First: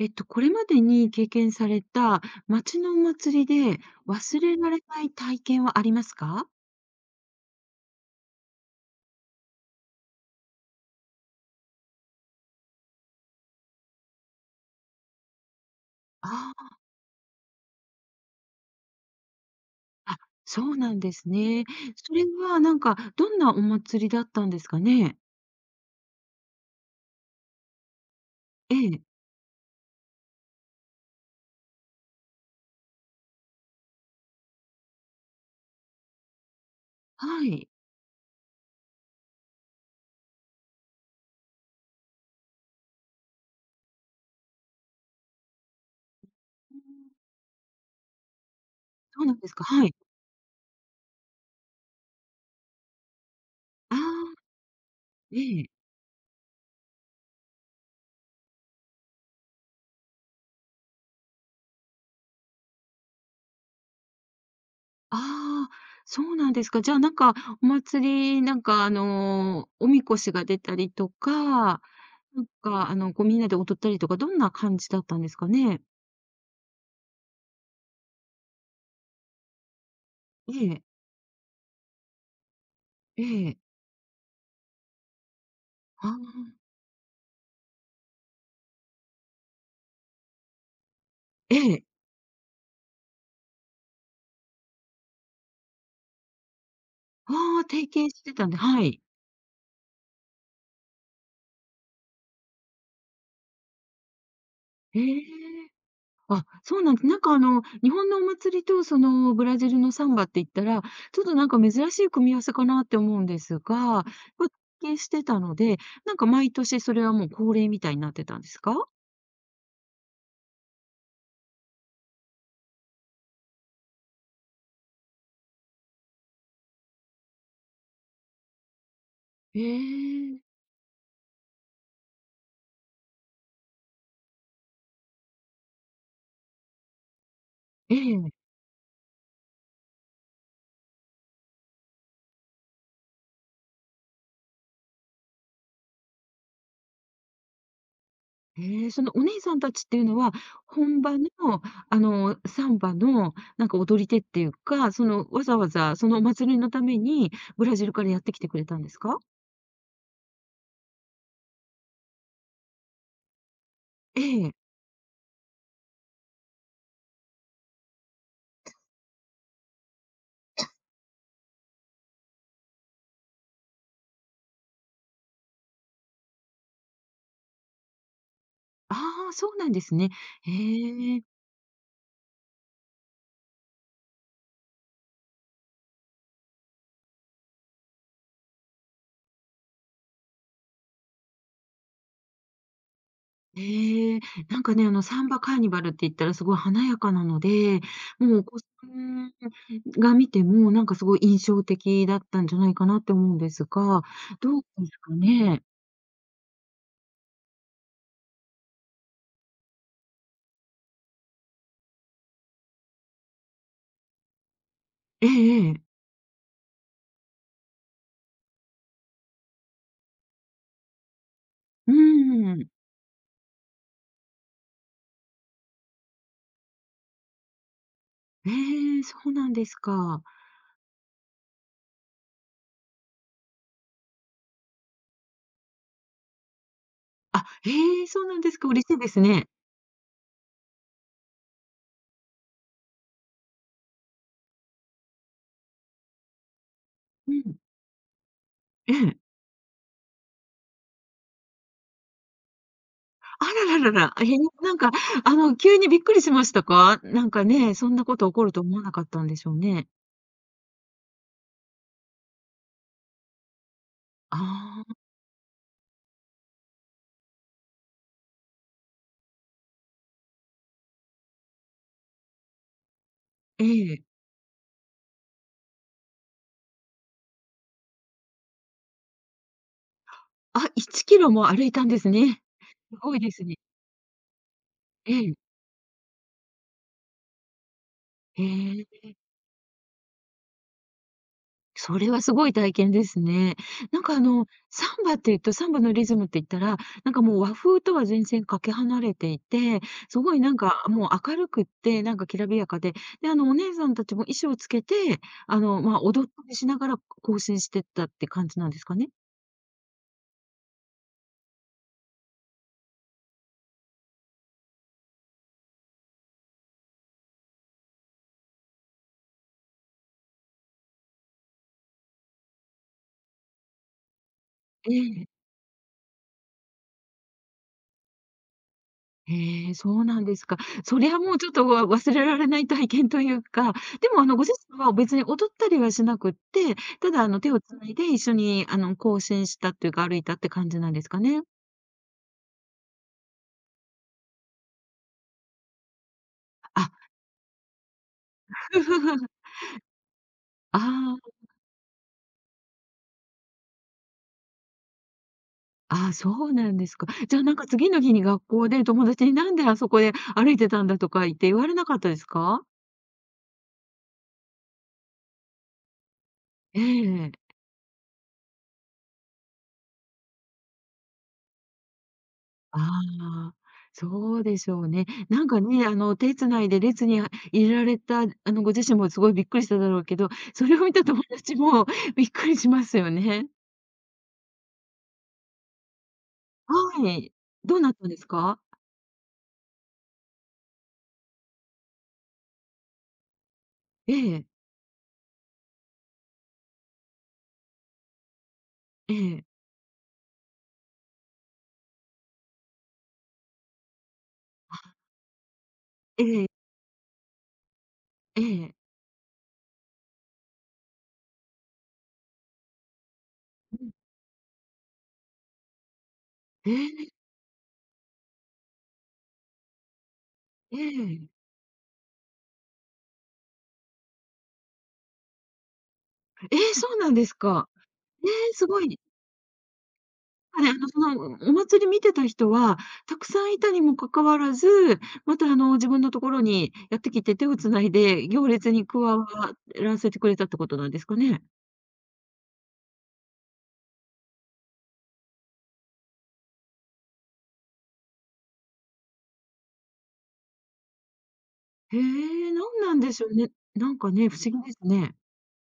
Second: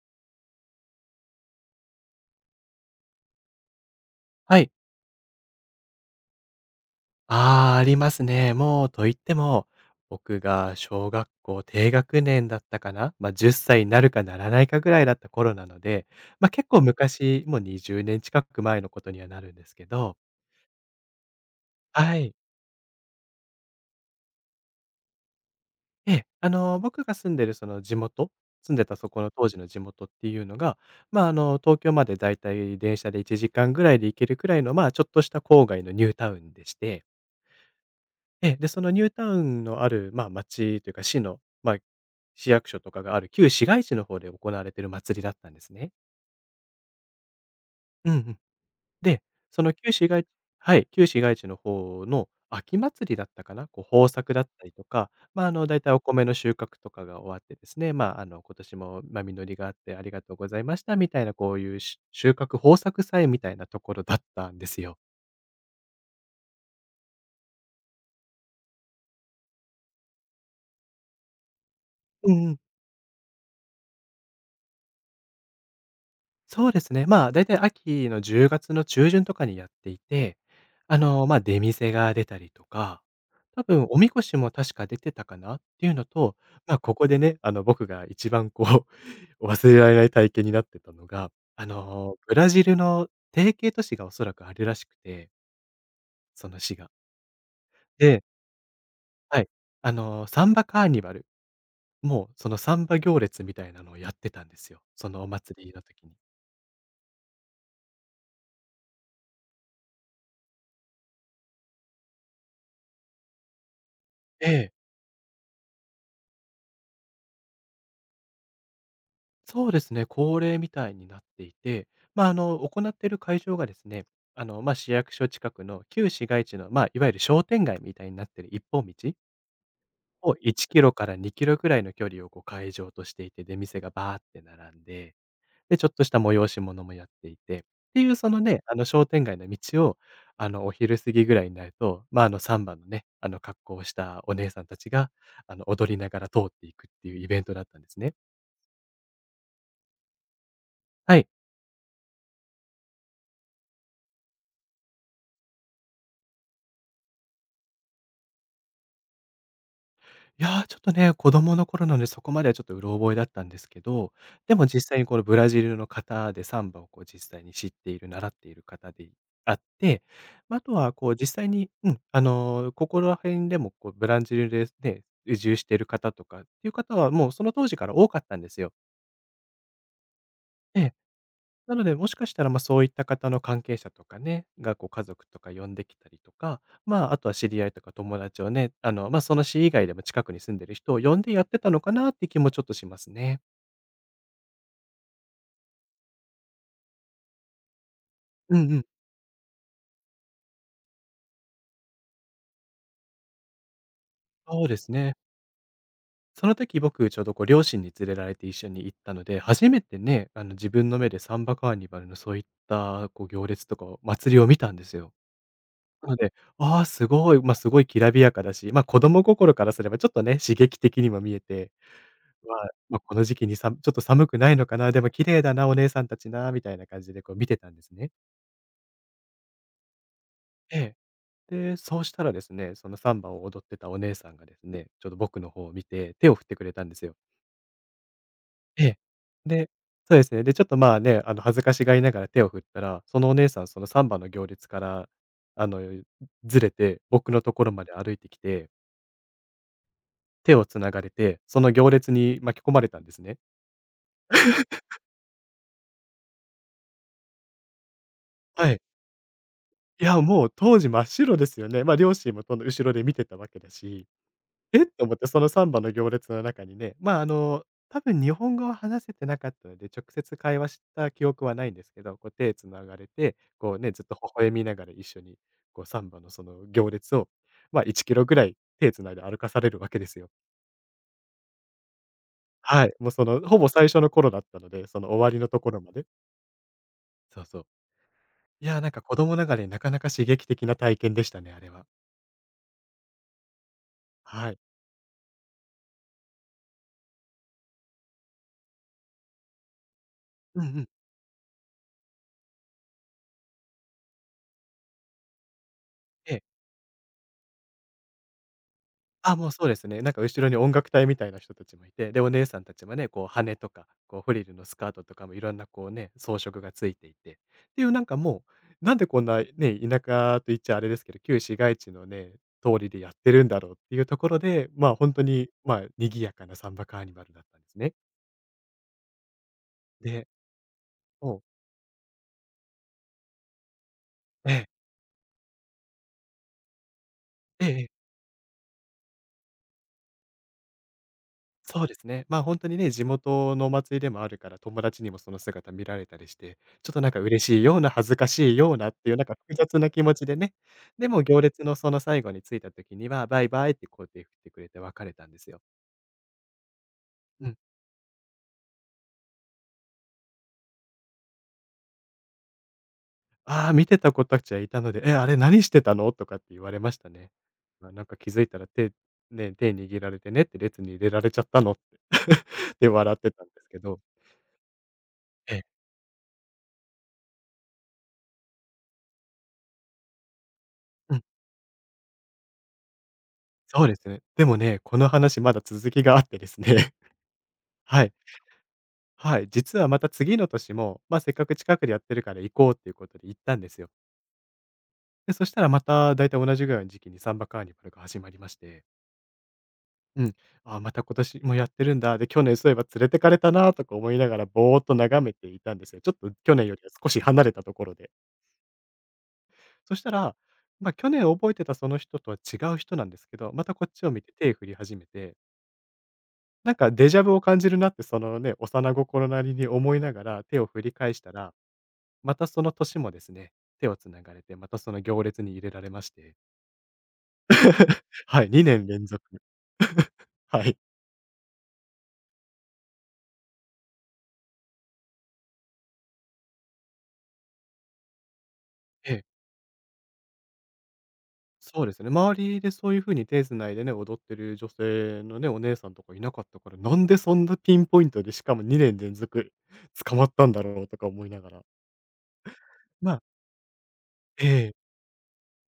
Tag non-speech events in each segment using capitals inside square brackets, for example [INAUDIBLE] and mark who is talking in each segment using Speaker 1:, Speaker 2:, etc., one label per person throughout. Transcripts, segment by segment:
Speaker 1: これまでに経験された町のお祭りで忘れ
Speaker 2: はい。
Speaker 1: られない体験はありますか？
Speaker 2: ああ、ありますね。もうと言っても、僕が小学校低学年だったかな、まあ、10歳になるかならないかぐらいだった頃なので、まあ、結
Speaker 1: あ
Speaker 2: 構昔、もう20年近く前のことにはなるんですけ
Speaker 1: あ、
Speaker 2: ど。
Speaker 1: あ、そうなんですね。そ
Speaker 2: は
Speaker 1: れ
Speaker 2: い。
Speaker 1: はなんかどんなお祭りだったんですかね？
Speaker 2: ええ、僕が住んでるその地元住
Speaker 1: え
Speaker 2: んでた
Speaker 1: え、
Speaker 2: そこの当時の地元っていうのが、まあ、東京までだいたい電車で1時間ぐらいで行けるくらいの、まあ、ちょっとした郊外のニュータウンでして。
Speaker 1: はい。
Speaker 2: ええ、で、そのニュータウンのある、まあ、町というか、市の、まあ、市役所とかがある旧市街地の方で行われている祭りだったんですね。
Speaker 1: うん、
Speaker 2: うんうん。で、
Speaker 1: そうなんです
Speaker 2: そ
Speaker 1: か、
Speaker 2: の
Speaker 1: は
Speaker 2: 旧
Speaker 1: い。
Speaker 2: 市街地はい、旧市街地の方の秋祭りだったかな、こ
Speaker 1: あ
Speaker 2: う、豊作
Speaker 1: あ、
Speaker 2: だったりとか、まあ、
Speaker 1: ええ、
Speaker 2: だいたいお米の収穫とかが終わってですね、まあ、今年も、まあ、実りがあってありがとうございましたみたいな、こういうし収穫豊作祭みたいなところだったんですよ。
Speaker 1: ああ、そうなんですか。じゃあ、なんかお祭り、なんかあの、おみこしが出たりとか、
Speaker 2: う
Speaker 1: なん
Speaker 2: ん。
Speaker 1: かあの、こうみんなで踊ったりとか、どんな感じだったんですかね？
Speaker 2: そうですね。まあ、だいたい秋の10月の中旬とかにやっていて、
Speaker 1: ええ、
Speaker 2: まあ、出店が出たりとか、
Speaker 1: ええ、
Speaker 2: 多分おみこしも確か出てたかなっていうの
Speaker 1: あ
Speaker 2: と、
Speaker 1: あ。
Speaker 2: まあ、ここでね、僕が一番こう、[LAUGHS] 忘れられない体験になってたのが、
Speaker 1: ええ。
Speaker 2: ブラジルの提携都市がおそらくあるらしくて、その市が。
Speaker 1: ああ、提携
Speaker 2: で、
Speaker 1: してたんではい。
Speaker 2: はい。サンバカーニバル、もうそのサンバ行列みたいなのをやってたんですよ。
Speaker 1: え
Speaker 2: その
Speaker 1: え。
Speaker 2: お祭りの時に。
Speaker 1: あ、そうなんです。なんかあの、日本のお祭りとそのブラジルのサンバって言ったら、ちょっとなんか珍しい組み合わせかなって思うんですが、こ
Speaker 2: え
Speaker 1: う
Speaker 2: え。
Speaker 1: 提携してたので、なんか毎年それはもう恒例みたいになってたんですか？
Speaker 2: そうですね、恒例みたいになっていて、まあ、行っている会場がですね、まあ、市役所近くの旧市街地の、まあ、いわゆる商店街みたいになっている一本道
Speaker 1: え
Speaker 2: を
Speaker 1: え。
Speaker 2: 1キロから2キロくらいの距離をこう会場としていて、出店がバーって並んで、で、ちょっとした催し物もやっていて、っ
Speaker 1: え
Speaker 2: ていうその
Speaker 1: え。
Speaker 2: ね、あの商店街の道を、お昼過ぎぐらいになると、まあ、サンバのね、格好をしたお姉さんたちが、踊りながら通っていくっていうイベントだったんですね。
Speaker 1: ええ、そのお姉さんたちっていうのは、本
Speaker 2: は
Speaker 1: 場
Speaker 2: い。
Speaker 1: のあの、サンバのなんか踊り手っていうか、そのわざわざそのお祭りのためにブラジルからやってきてくれたんですか？
Speaker 2: いやー、ちょっとね、子供の頃なので、そこまではちょっとうろ覚えだったんですけど、
Speaker 1: ええ。
Speaker 2: でも実際にこのブラジルの方でサンバをこう実際に知っている、習っている方であって、ま、ああとはこう実際に、うん、ここら辺でもこうブラジルでね、移住している方とかっていう方は、もうその当時から多かったんですよ。
Speaker 1: ああ、そうなんですね。へえ。
Speaker 2: なので、もしかしたら、まあ、そういった方の関係者とかね、が、こう、家族とか呼んできたりとか、まあ、あとは知り合いとか友達をね、まあ、その市以外でも近くに住んでる人を呼んでやってたのかなって気もちょっとしますね。
Speaker 1: へえ。なんかね、あの、サンバカーニバルって言ったらすごい華やかなので、もうお
Speaker 2: う
Speaker 1: 子さ
Speaker 2: んうん。
Speaker 1: んが見ても、なんかすごい印象的だったんじゃないかなって思うんですが、どう
Speaker 2: そうで
Speaker 1: で
Speaker 2: す
Speaker 1: すか
Speaker 2: ね。
Speaker 1: ね？
Speaker 2: その時僕ちょうど、こう、両親に連れられて一緒に行ったので、初めてね、自分の目でサンバカーニバルのそういった、こう、行列とかを祭りを見たんですよ。
Speaker 1: ええええ。
Speaker 2: なので、ああ、すごい、まあ、すごいきらびやかだし、まあ、子供心からすればちょっとね、刺激的にも見えて
Speaker 1: うん。
Speaker 2: は、まあ、この時期にさちょっと寒くないのかな、でも綺麗だな、お姉さんたちな、みたいな感じでこう見てたんですね。
Speaker 1: ええ、そうなんですか。
Speaker 2: ええ。で、そうしたらですね、そのサンバを踊ってたお姉さんがですね、ちょっと僕の方を見て、手を振ってくれたんですよ。
Speaker 1: あ、へえ、そうなんですか、嬉
Speaker 2: え
Speaker 1: し
Speaker 2: え。
Speaker 1: いですね。
Speaker 2: で、そうですね、で、ちょっとまあね、恥ずかしがりながら手を振ったら、そのお姉さんそのサンバの行列から、あの、ずれて、僕
Speaker 1: う
Speaker 2: のと
Speaker 1: ん。
Speaker 2: ころまで歩いてきて、
Speaker 1: ええ。
Speaker 2: 手を繋がれて、その行列に巻き込まれたんですね。
Speaker 1: あらららら、ええ、なんか、あの、急にびっくりしましたか？なんかね、そんなこと起こると
Speaker 2: は
Speaker 1: 思
Speaker 2: い。
Speaker 1: わなかったんでしょうね。
Speaker 2: いや、もう当時真っ白ですよね。まあ、両親もその後ろで見てたわけだし、
Speaker 1: あ
Speaker 2: えっ
Speaker 1: あ、
Speaker 2: と思ってそのサンバの行列の中にね、まあ、多分日本語は話せてなかったので、直接会話した記憶はないんですけど、こう手つながれて、
Speaker 1: え
Speaker 2: こうね、
Speaker 1: え。
Speaker 2: ずっと微笑みながら一緒に、こうサンバのその行列を、まあ、1キロぐらい手繋いで歩かされるわけですよ。
Speaker 1: あ、1キロも歩いたんですね。
Speaker 2: はい、
Speaker 1: す
Speaker 2: もう
Speaker 1: ごい
Speaker 2: そ
Speaker 1: で
Speaker 2: の
Speaker 1: すね。
Speaker 2: ほぼ最初の頃だったので、その
Speaker 1: え
Speaker 2: 終わりの
Speaker 1: え。
Speaker 2: ところまで。そうそう。
Speaker 1: え
Speaker 2: いや、な
Speaker 1: え、
Speaker 2: んか子供ながらになかなか刺激的な体験でしたね、あれは。
Speaker 1: それはすごい体験ですね。なんかあの、
Speaker 2: はい。
Speaker 1: サンバっていうと、サンバのリズムって言ったら、なんかもう和風とは全然かけ離れていて、すごいなん
Speaker 2: うんう
Speaker 1: か
Speaker 2: ん。
Speaker 1: もう明るくって、なんかきらびやかで、で、あの、お姉さんたちも衣装つけて、あの、まあ、踊っ
Speaker 2: え
Speaker 1: た
Speaker 2: え。
Speaker 1: りしながら行進してったって感じなんですかね？
Speaker 2: あ、もうそうですね。なんか後ろに音楽隊みたいな人たちもいて、で、お姉さんたちもね、こう羽とか、こうフリルのスカートとかもいろんなこうね、装飾がついていて、っていうなんかもう、なんでこんなね、田舎と言っちゃあれですけど、旧市街地のね、通りでやってるんだろうっていうところで、ま
Speaker 1: え
Speaker 2: あ、本当
Speaker 1: え。
Speaker 2: に、まあ、賑やかなサンバカーニバルだったんですね。
Speaker 1: へえ、そうなん
Speaker 2: で、
Speaker 1: ですか。それは
Speaker 2: そ
Speaker 1: もう
Speaker 2: う。
Speaker 1: ちょっと忘れられない体験というか、でもあのご
Speaker 2: え
Speaker 1: 自
Speaker 2: え。
Speaker 1: 身は別に踊ったりはしなくって、ただあの手を
Speaker 2: ええ、
Speaker 1: 繋いで一緒にあの行進したっていうか、歩いたって感じなんですかね？
Speaker 2: そうですね。まあ、本当にね、地元のお祭りでもあるから、友達にもその姿見られたりして、ち
Speaker 1: あ、
Speaker 2: ょっとなんか嬉しいような、恥ずかしいようなっていう、なんか
Speaker 1: [LAUGHS]
Speaker 2: 複雑な気持ちでね。で
Speaker 1: あ
Speaker 2: も行列のその最後に着いた時には、バイバイってこう手振ってくれて別れたんですよ。
Speaker 1: あ、ああ、そうなんですか。じゃあ
Speaker 2: う
Speaker 1: な
Speaker 2: ん。
Speaker 1: んか次の日に学校で友達に「なんであそこで歩いてたんだ」とか言って言われなかったですか？
Speaker 2: ああ、見てた子たちはいたので、「え、あれ何してたの？」とかって言われ
Speaker 1: え
Speaker 2: ましたね。
Speaker 1: え。
Speaker 2: まあ、なんか気づいたら手握られてねって、列に入れられちゃったのって [LAUGHS]。
Speaker 1: あ
Speaker 2: で、笑ってたんで
Speaker 1: あ、
Speaker 2: すけど。
Speaker 1: そうでしょうね。なん
Speaker 2: え
Speaker 1: か
Speaker 2: え。
Speaker 1: ね、あの、手つないで列には入れられた、あの、ご自身もすごいびっくりしただろうけど、それを見た
Speaker 2: うん、
Speaker 1: 友達も [LAUGHS] びっくりしますよね。
Speaker 2: そうですね。でもね、この話まだ続きがあってですね。
Speaker 1: はい。どうなっ
Speaker 2: は
Speaker 1: たん
Speaker 2: い。
Speaker 1: ですか？
Speaker 2: はい。実はまた次の年も、まあ、せっかく近くでやってるから行こうっていうことで行ったんですよ。
Speaker 1: ええ、
Speaker 2: で、そしたらまただいたい同じぐらいの時期にサンバカーニバルが始まりまして、
Speaker 1: ええ、
Speaker 2: うん。ああ、また今年もやってるんだ。で、去年そういえば連れてかれたなとか思いながらぼーっと眺めていたんですよ。ちょっと
Speaker 1: ええ、
Speaker 2: 去年よりは少し離れたところで。
Speaker 1: ええ。
Speaker 2: そしたら、まあ、去年覚えてたその人とは違う人なんですけど、またこっちを見て手振り始めて、
Speaker 1: え
Speaker 2: なんかデ
Speaker 1: え、
Speaker 2: ジャブを感じるなってそのね、幼心なりに思いながら手を
Speaker 1: え
Speaker 2: 振り返
Speaker 1: え。
Speaker 2: したら、またその年もですね、手をつながれて、またその行列に入れられまして、
Speaker 1: ええ、そうなんですか。
Speaker 2: [LAUGHS]
Speaker 1: え
Speaker 2: はい、
Speaker 1: え、す
Speaker 2: 2
Speaker 1: ご
Speaker 2: 年
Speaker 1: い。
Speaker 2: 連続。[LAUGHS]
Speaker 1: あ
Speaker 2: は
Speaker 1: れ、あ
Speaker 2: い。
Speaker 1: の、その、お祭り見てた人は、たくさんいたにもかかわらず、また、あの、自分のところにやってきて、手をつないで行列に加
Speaker 2: ええ、
Speaker 1: わらせてくれたってことなんですかね？
Speaker 2: そうですね。周りでそういう風に手繋いでね、踊ってる女性のね、お姉さんとかいなかったから、なんでそんなピンポイントで、しかも2年連続捕まったんだろうとか思いながら。
Speaker 1: へえ、なんなん
Speaker 2: ま
Speaker 1: で
Speaker 2: あ、
Speaker 1: しょうね。なんかね、不
Speaker 2: え
Speaker 1: 思議で
Speaker 2: え、
Speaker 1: すね。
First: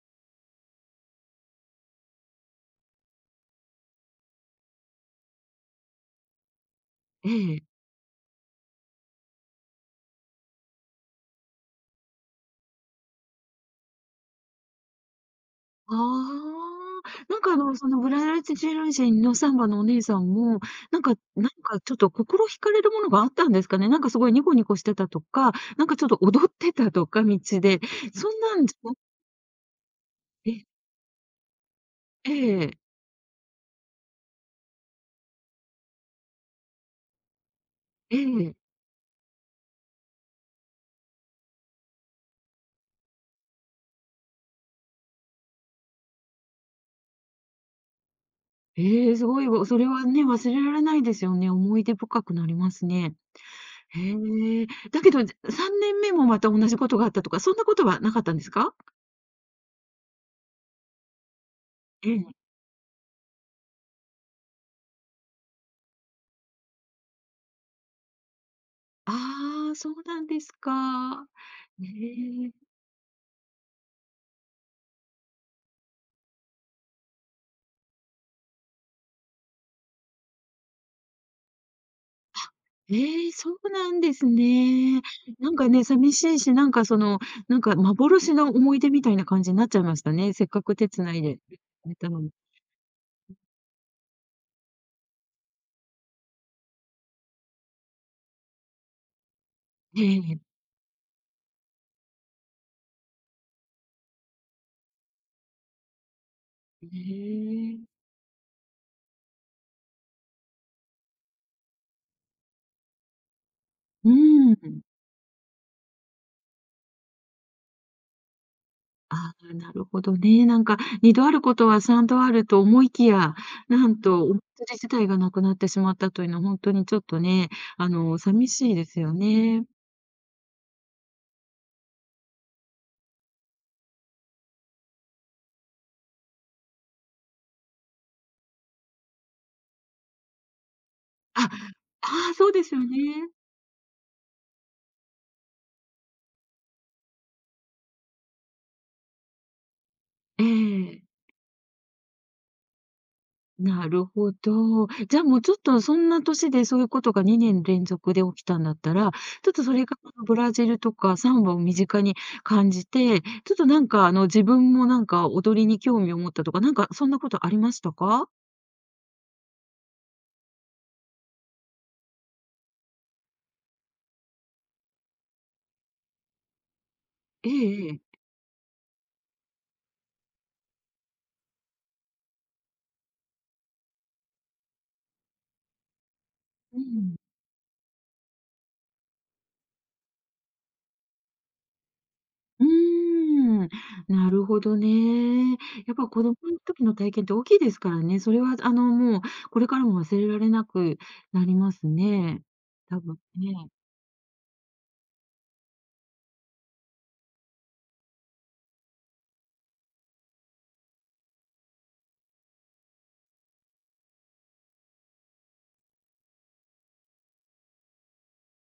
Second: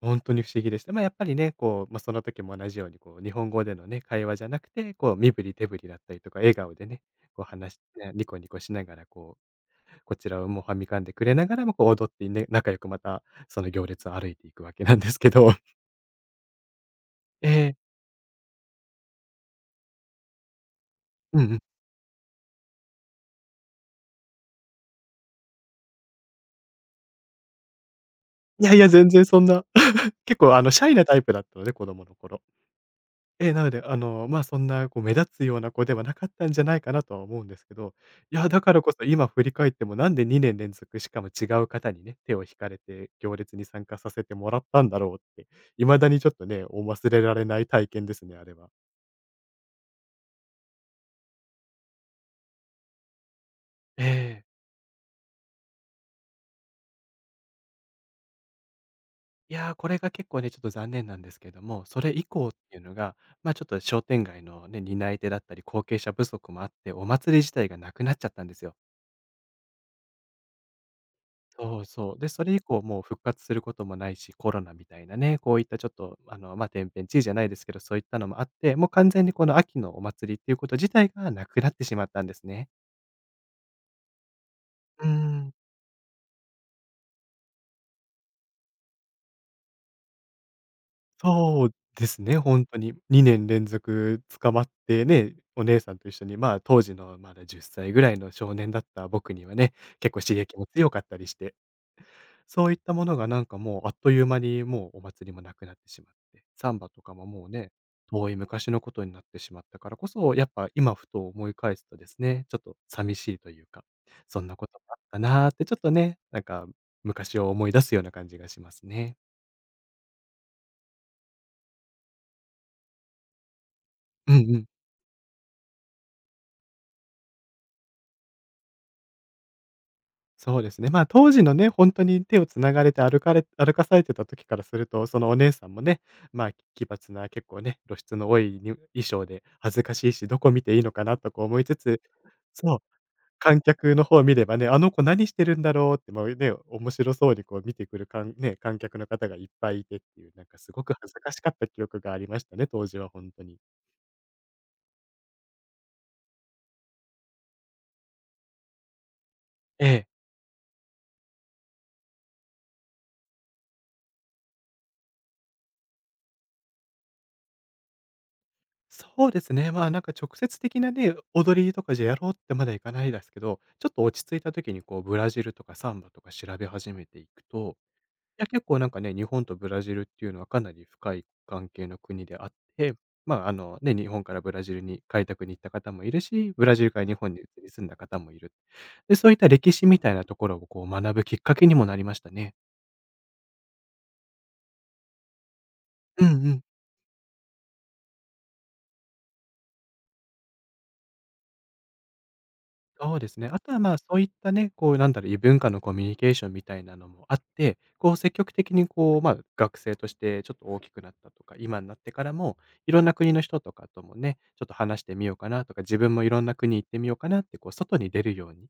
Speaker 2: ほに不思議でした。まあ、やっぱりね、こう、まあ、その時も同じようにこう、日本語でのね、会話じゃなくて、こう身振り手振りだったりとか、笑顔でね、
Speaker 1: え
Speaker 2: こう
Speaker 1: え。
Speaker 2: 話しね、ニコニコしながらこうこちらをもう、はみかんでくれながらも、こう、踊ってね、仲良くまた、その行列を歩いていくわけなんですけど。
Speaker 1: ああ、なん
Speaker 2: え
Speaker 1: か、あの、そ
Speaker 2: え。
Speaker 1: のブラジル人のサンバのお姉さんも、なんか
Speaker 2: う
Speaker 1: な
Speaker 2: ん
Speaker 1: ん
Speaker 2: うん。
Speaker 1: かちょっと心惹かれるものがあったんですかね？なんかすごいニコニコしてたとか、なんかちょっと踊ってたとか、道で、そんな
Speaker 2: い
Speaker 1: ん
Speaker 2: や
Speaker 1: じ
Speaker 2: いや、
Speaker 1: ゃなく
Speaker 2: 全然そんな、結構、あ
Speaker 1: て
Speaker 2: の、シャイなタイプだったので、子供の
Speaker 1: え
Speaker 2: 頃。
Speaker 1: え。
Speaker 2: ええ、なので、あの、まあ、そんな、こう、目立つような子ではなかったんじゃないかなとは思うんですけど、
Speaker 1: え
Speaker 2: いや、
Speaker 1: え。
Speaker 2: だからこそ今振り返っても、なんで2年連続、しかも違う方にね、手を引かれて行列に参加させてもらったんだろうって、未だにちょっとね、お忘れられない体験ですね、あれは。
Speaker 1: ええ、すごいわ。それはね、忘れられないですよね。思い出深くなりますね。
Speaker 2: え
Speaker 1: へ
Speaker 2: え。
Speaker 1: え。だけど、3年目もまた同じことがあったとか、そんなことはなかったんですか？
Speaker 2: いやー、これが結構ね、ちょっと残念なんですけども、そ
Speaker 1: え
Speaker 2: れ以
Speaker 1: え。
Speaker 2: 降っていうのが、ま、あちょっと商店街のね、担い手だったり、後継者不足もあって、お祭り自体がなくなっちゃったんですよ。
Speaker 1: ああ、そうなんですか。
Speaker 2: そう
Speaker 1: え
Speaker 2: そう。で、そ
Speaker 1: え。
Speaker 2: れ以降もう復活することもないし、コロナみたいなね、こういったちょっと、あの、ま、あ天変地異じゃないですけど、そういったのもあって、もう完全にこの秋のお祭りっていうこと自体がなくなってしまったんですね。
Speaker 1: ええ、そうなんですね。
Speaker 2: うー
Speaker 1: な
Speaker 2: ん。
Speaker 1: んかね、寂しいし、なんかその、なんか幻の思い出みたいな感じになっちゃいましたね。せっかく手繋いで
Speaker 2: そう
Speaker 1: 行っ
Speaker 2: で
Speaker 1: た
Speaker 2: す
Speaker 1: のに。
Speaker 2: ね、ほんとに。2年連続捕まってね、お姉さんと一緒に、まあ、当時のまだ10歳ぐらいの少年だった僕にはね、
Speaker 1: え
Speaker 2: 結構刺
Speaker 1: え。
Speaker 2: 激も強かったりして、そういったものがなんかもうあっという間にもうお祭りもなくなってしまって、サンバ
Speaker 1: え
Speaker 2: とかももうね、
Speaker 1: え。
Speaker 2: 遠い昔のことになってしまったからこそ、やっぱ今ふと思い返すとですね、ちょっと寂しいというか、
Speaker 1: う
Speaker 2: そん
Speaker 1: ー
Speaker 2: なことも
Speaker 1: ん。
Speaker 2: あったなってちょっとね、なんか昔を思い出すような感じがしますね。
Speaker 1: ああ、なるほどね。なんか2度あることは3度あると思いきや、なんとお
Speaker 2: う
Speaker 1: 祭
Speaker 2: んう
Speaker 1: り
Speaker 2: ん。
Speaker 1: 自体がなくなってしまったというのは、本当にちょっとね、あの、寂しいですよね。
Speaker 2: そうですね。まあ、当時のね、本当に手をつながれて歩かれ [LAUGHS] 歩かされてた時からすると、そのお姉さんもね、まあ、奇抜な結構ね、露出の多いに衣装で恥ずかしいし、どこ見ていいのかなとこ
Speaker 1: あ、
Speaker 2: う思いつつ、
Speaker 1: ああ、そうです
Speaker 2: そう、
Speaker 1: よね。
Speaker 2: 観客の方を見ればね、あの子何してるんだろうって、もうね、面白そうにこう見てくる観客の方がいっぱいいてっていう、な
Speaker 1: え
Speaker 2: んかすごく
Speaker 1: え、
Speaker 2: 恥ずかしかった記憶がありましたね、当時は本当に。
Speaker 1: なるほど。じゃあ、もうちょっとそんな年でそういうことが2年連続で起きたんだったら、ちょっとそれ
Speaker 2: え
Speaker 1: が
Speaker 2: え。
Speaker 1: ブラジルとかサンバを身近に感じて、ちょっとなんかあの、自分もなんか踊りに興味を持ったとか、なんかそんなことありましたか？
Speaker 2: そうですね。まあ、なんか直接的なね、踊りとかじゃやろうってまだ行いかないですけど、ちょっと落ち着いた時にこうブラジルとかサンバとか調べ始めていく
Speaker 1: え
Speaker 2: と、
Speaker 1: えええ。
Speaker 2: いや結構なんかね、日本とブラジルっていうのはかなり深い関係の国であって、まああのね、日本からブラジルに開拓に行った方もいるし、ブラ
Speaker 1: う
Speaker 2: ジルから日
Speaker 1: ん。
Speaker 2: 本に移り住んだ方もいる。で、そういった歴史みたいなところをこう学ぶきっかけにもなりましたね。
Speaker 1: うーん、なるほどね。やっぱ子
Speaker 2: うんう
Speaker 1: 供の
Speaker 2: ん。
Speaker 1: 時の体験って大きいですからね。それはあの、もうこれからも忘れられなくなりますね。多
Speaker 2: そ
Speaker 1: 分
Speaker 2: うですね。あ
Speaker 1: ね。
Speaker 2: とは、まあ、そういったね、こう、なんだろう、異文化のコミュニケーションみたいなのもあって、こう、積極的に、こう、まあ、学生としてちょっと大きくなったとか、今になってからも、いろんな国の人とかともね、ちょっと話してみようかなとか、自分もいろんな国行ってみようかなって、こう、外に出るようにっ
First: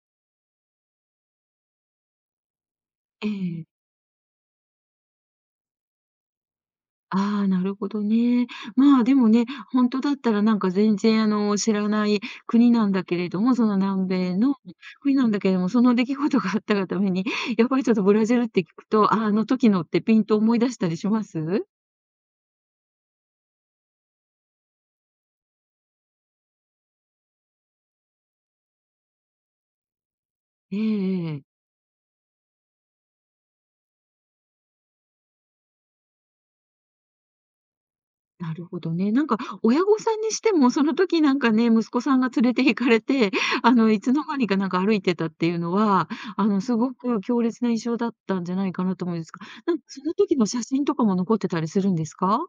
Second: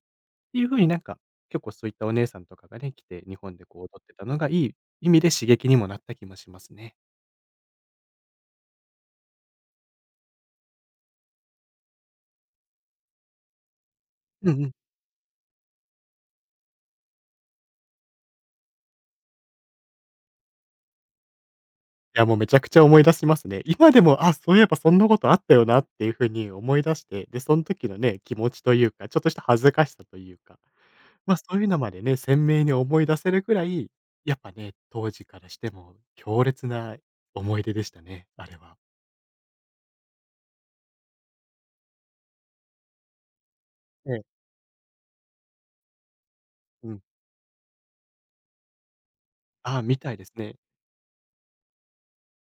Speaker 2: ていうふうになんか、結構そういったお姉さんとかがね、来て、
Speaker 1: え
Speaker 2: 日本で
Speaker 1: え。
Speaker 2: こう、踊ってたのがいい意味で刺激にもなった気もしますね。
Speaker 1: ああ、なるほどね。まあ、でもね、本当だったらなんか全然あの、知らない国なんだけれども、その南米
Speaker 2: う
Speaker 1: の
Speaker 2: んうん。
Speaker 1: 国なんだけれども、その出来事があったがために、やっぱりちょっとブラジルって聞くと、あ、あの時のってピンと思い出したりします？
Speaker 2: いや、もうめちゃくちゃ思い出しますね。今でも、あ、そういえばそんなことあったよなっていう風に思い出して、で、その時のね、気持ちというか、ちょっとした恥ずかしさというか、
Speaker 1: ええ
Speaker 2: ま、そ
Speaker 1: え。
Speaker 2: ういうのまでね、鮮明に思い出せるくらい、やっぱね、当時からしても強烈な思い出でしたね、あ
Speaker 1: な
Speaker 2: れ
Speaker 1: る
Speaker 2: は。
Speaker 1: ほどね。なんか親御さんにしても、その時なんかね、息子さんが連れて行かれて、[LAUGHS] あの、い
Speaker 2: え
Speaker 1: つ
Speaker 2: え、
Speaker 1: の間にかなんか歩いてたっていうのは、あの、す
Speaker 2: う
Speaker 1: ご
Speaker 2: ん。
Speaker 1: く強烈な印象だったんじゃないかなと思うんですが、な
Speaker 2: あ
Speaker 1: ん
Speaker 2: あ、
Speaker 1: か
Speaker 2: み
Speaker 1: そ
Speaker 2: た
Speaker 1: の
Speaker 2: いです
Speaker 1: 時の
Speaker 2: ね。
Speaker 1: 写真とかも残ってたりするんですか？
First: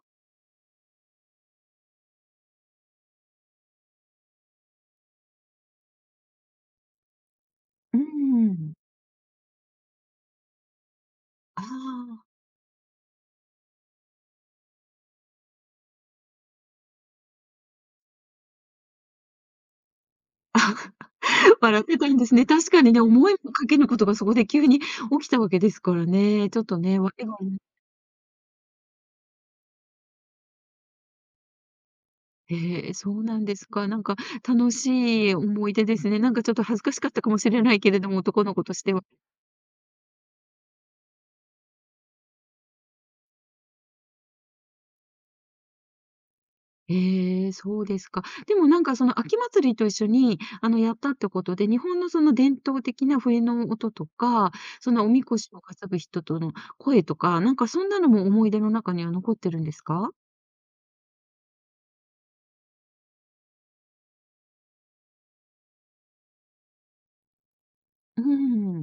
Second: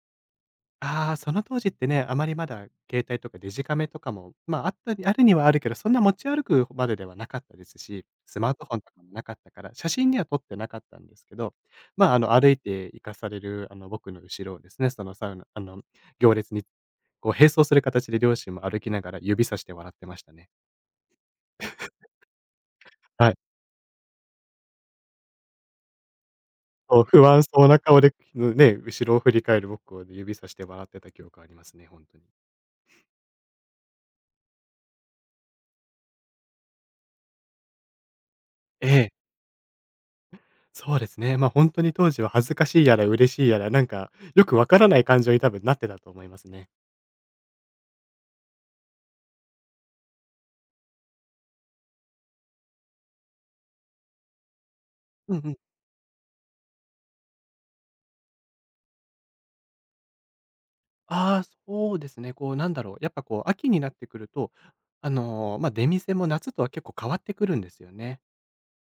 Speaker 2: ああ、その当時ってね、あまりまだ携帯とかデジカメとかも、まあ、あったにあるにはあるけど、そんな持ち歩くまでではなかったです
Speaker 1: う
Speaker 2: し、スマートフ
Speaker 1: ん。
Speaker 2: ォンとかもなかったから、写真には撮ってなかったんですけど、
Speaker 1: あ
Speaker 2: まあ、あ
Speaker 1: あ、
Speaker 2: の、歩いて行かされる、あの、僕の後ろをですね、そのサウナあの、行列にこう並走する形で両親も歩きながら指さして笑ってましたね。
Speaker 1: [LAUGHS] 笑ってたんですね。確かにね、
Speaker 2: は
Speaker 1: 思
Speaker 2: い。
Speaker 1: いもかけぬことがそこで急に起きたわけですからね。ちょっとね、
Speaker 2: そう、
Speaker 1: わ
Speaker 2: 不
Speaker 1: けが
Speaker 2: 安そうな顔で、ね、後ろを振り返る僕を指さして笑ってた記憶ありますね、本当に。
Speaker 1: ええー、そうなんですか。なんか楽しい思い出ですね。なんかちょっと恥ずかしかったかもしれないけれども、男の子とし
Speaker 2: え
Speaker 1: ては。
Speaker 2: え。そうですね。ま、あ本当に当時は恥ずかしいやら嬉しいやら、なんかよくわからない感情に多分なってたと思いますね。
Speaker 1: ええ、そうですか。でもなんかその秋祭りと一緒に、あの、やったってことで、日本のその伝統的な笛の音とか、そのおみ
Speaker 2: うん
Speaker 1: こ
Speaker 2: う
Speaker 1: し
Speaker 2: ん。
Speaker 1: を担ぐ人との声とか、なんかそんなのも思い出の中には残ってるんですか？
Speaker 2: ああ、そうですね。こうなんだろう、やっぱこう秋になってくると、あの、ま、出店も夏とは結構変わってくるんですよね。
Speaker 1: うー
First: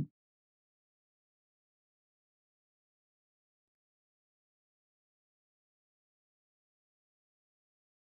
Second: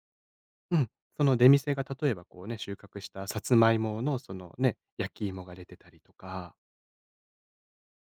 Speaker 1: ん。
Speaker 2: うん。その出店が例えばこうね、収穫したさつまいものそのね、焼き芋が出てたりとか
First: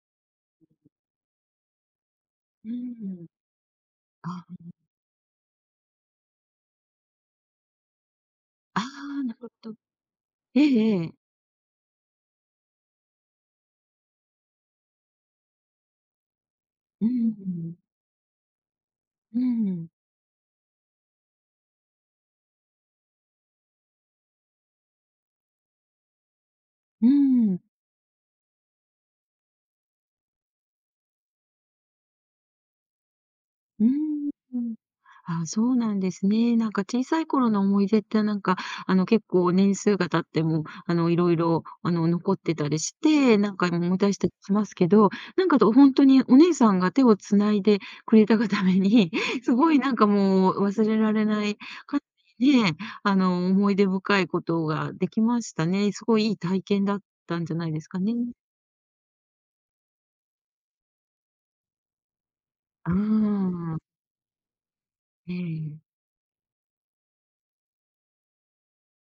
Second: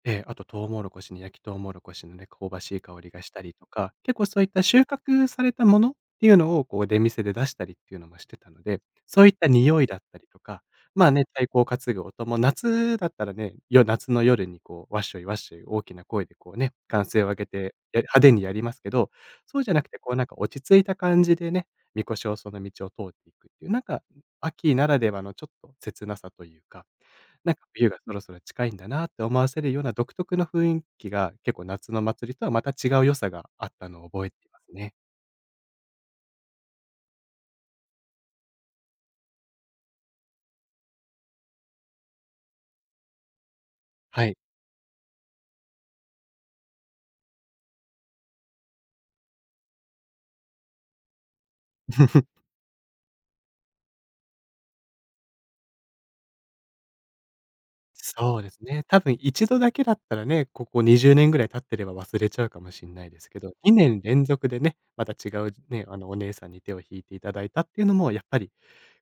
Speaker 2: ええ、あとトウモロコシに焼きトウモロコシのね、香ば
Speaker 1: う
Speaker 2: しい香りが
Speaker 1: ん。
Speaker 2: したりとか、結構そう
Speaker 1: あ、
Speaker 2: いった収穫されたものっていうのをこう出店で出したりっていうのもしてたので、
Speaker 1: あ
Speaker 2: そ
Speaker 1: あ、
Speaker 2: ういっ
Speaker 1: なる
Speaker 2: た
Speaker 1: ほど。
Speaker 2: 匂いだったりと
Speaker 1: え
Speaker 2: か、
Speaker 1: ええ
Speaker 2: まあ
Speaker 1: え。
Speaker 2: ね、太鼓を担ぐ音も夏だったらね、夏の夜にこうわっしょいわっしょい大きな声でこうね、歓
Speaker 1: う
Speaker 2: 声を
Speaker 1: ん
Speaker 2: 上げて、
Speaker 1: うん。
Speaker 2: 派手にやりますけど、
Speaker 1: う
Speaker 2: そうじゃなく
Speaker 1: ん。
Speaker 2: てこうなんか落ち着いた感じでね、神しをその道を通っていくっていう、なんか秋ならではのちょっと切なさというか
Speaker 1: う
Speaker 2: なん
Speaker 1: ん。
Speaker 2: か冬がそろそろ近いんだなって思わせるような独特の雰囲気が、結構夏の祭りとはまた違う良さがあっ
Speaker 1: う
Speaker 2: たのを覚えています
Speaker 1: ん。
Speaker 2: ね。
Speaker 1: あ、そうなんですね。なんか小さい頃の思い出ってなんか、あの結構年数が経っても、あのいろいろ、あの残ってたりして、なんか思い出し
Speaker 2: は
Speaker 1: たり
Speaker 2: い。
Speaker 1: しますけど、なんかと本当にお姉さんが手をつないでくれたがために、[LAUGHS] すごいなんかもう忘れられない、か
Speaker 2: [LAUGHS]
Speaker 1: ね、あの思い出深いことができましたね。すごいいい体験だったんじゃないですかね。
Speaker 2: そうですね。多分一度だけだったらね、ここ20年ぐらい経ってれば忘れちゃうかもしれ
Speaker 1: う
Speaker 2: ないですけど、
Speaker 1: ん。
Speaker 2: 2年連続でね、また違
Speaker 1: え
Speaker 2: う
Speaker 1: え。
Speaker 2: ね、あの、お姉さんに手を引いていただいたっていうのも、やっぱり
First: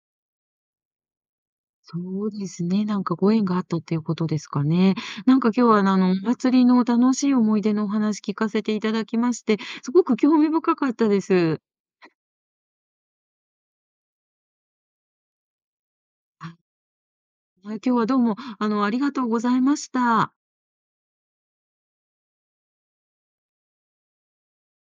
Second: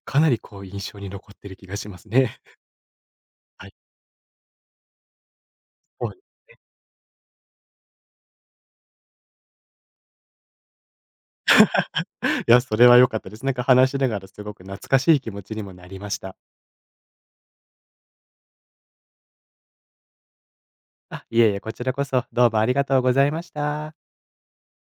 Speaker 2: かなりこう印象に残ってる気がします
Speaker 1: そう
Speaker 2: ね。
Speaker 1: ですね。なんかご縁が
Speaker 2: [LAUGHS]
Speaker 1: あっ
Speaker 2: はい。
Speaker 1: たっていうことですかね。なんか今日はあ
Speaker 2: [LAUGHS] そう
Speaker 1: の、お祭りの楽しい思い出のお話聞かせていただきまして、すごく興味深かったです。
Speaker 2: いや、それは良かったです。なんか話しながらすごく懐かしい気持ちにもなりました。
Speaker 1: はい、今日はどうも、あの、ありがとうございました。
Speaker 2: あ、いえいえ、こちらこそ、どうもありがとうございました。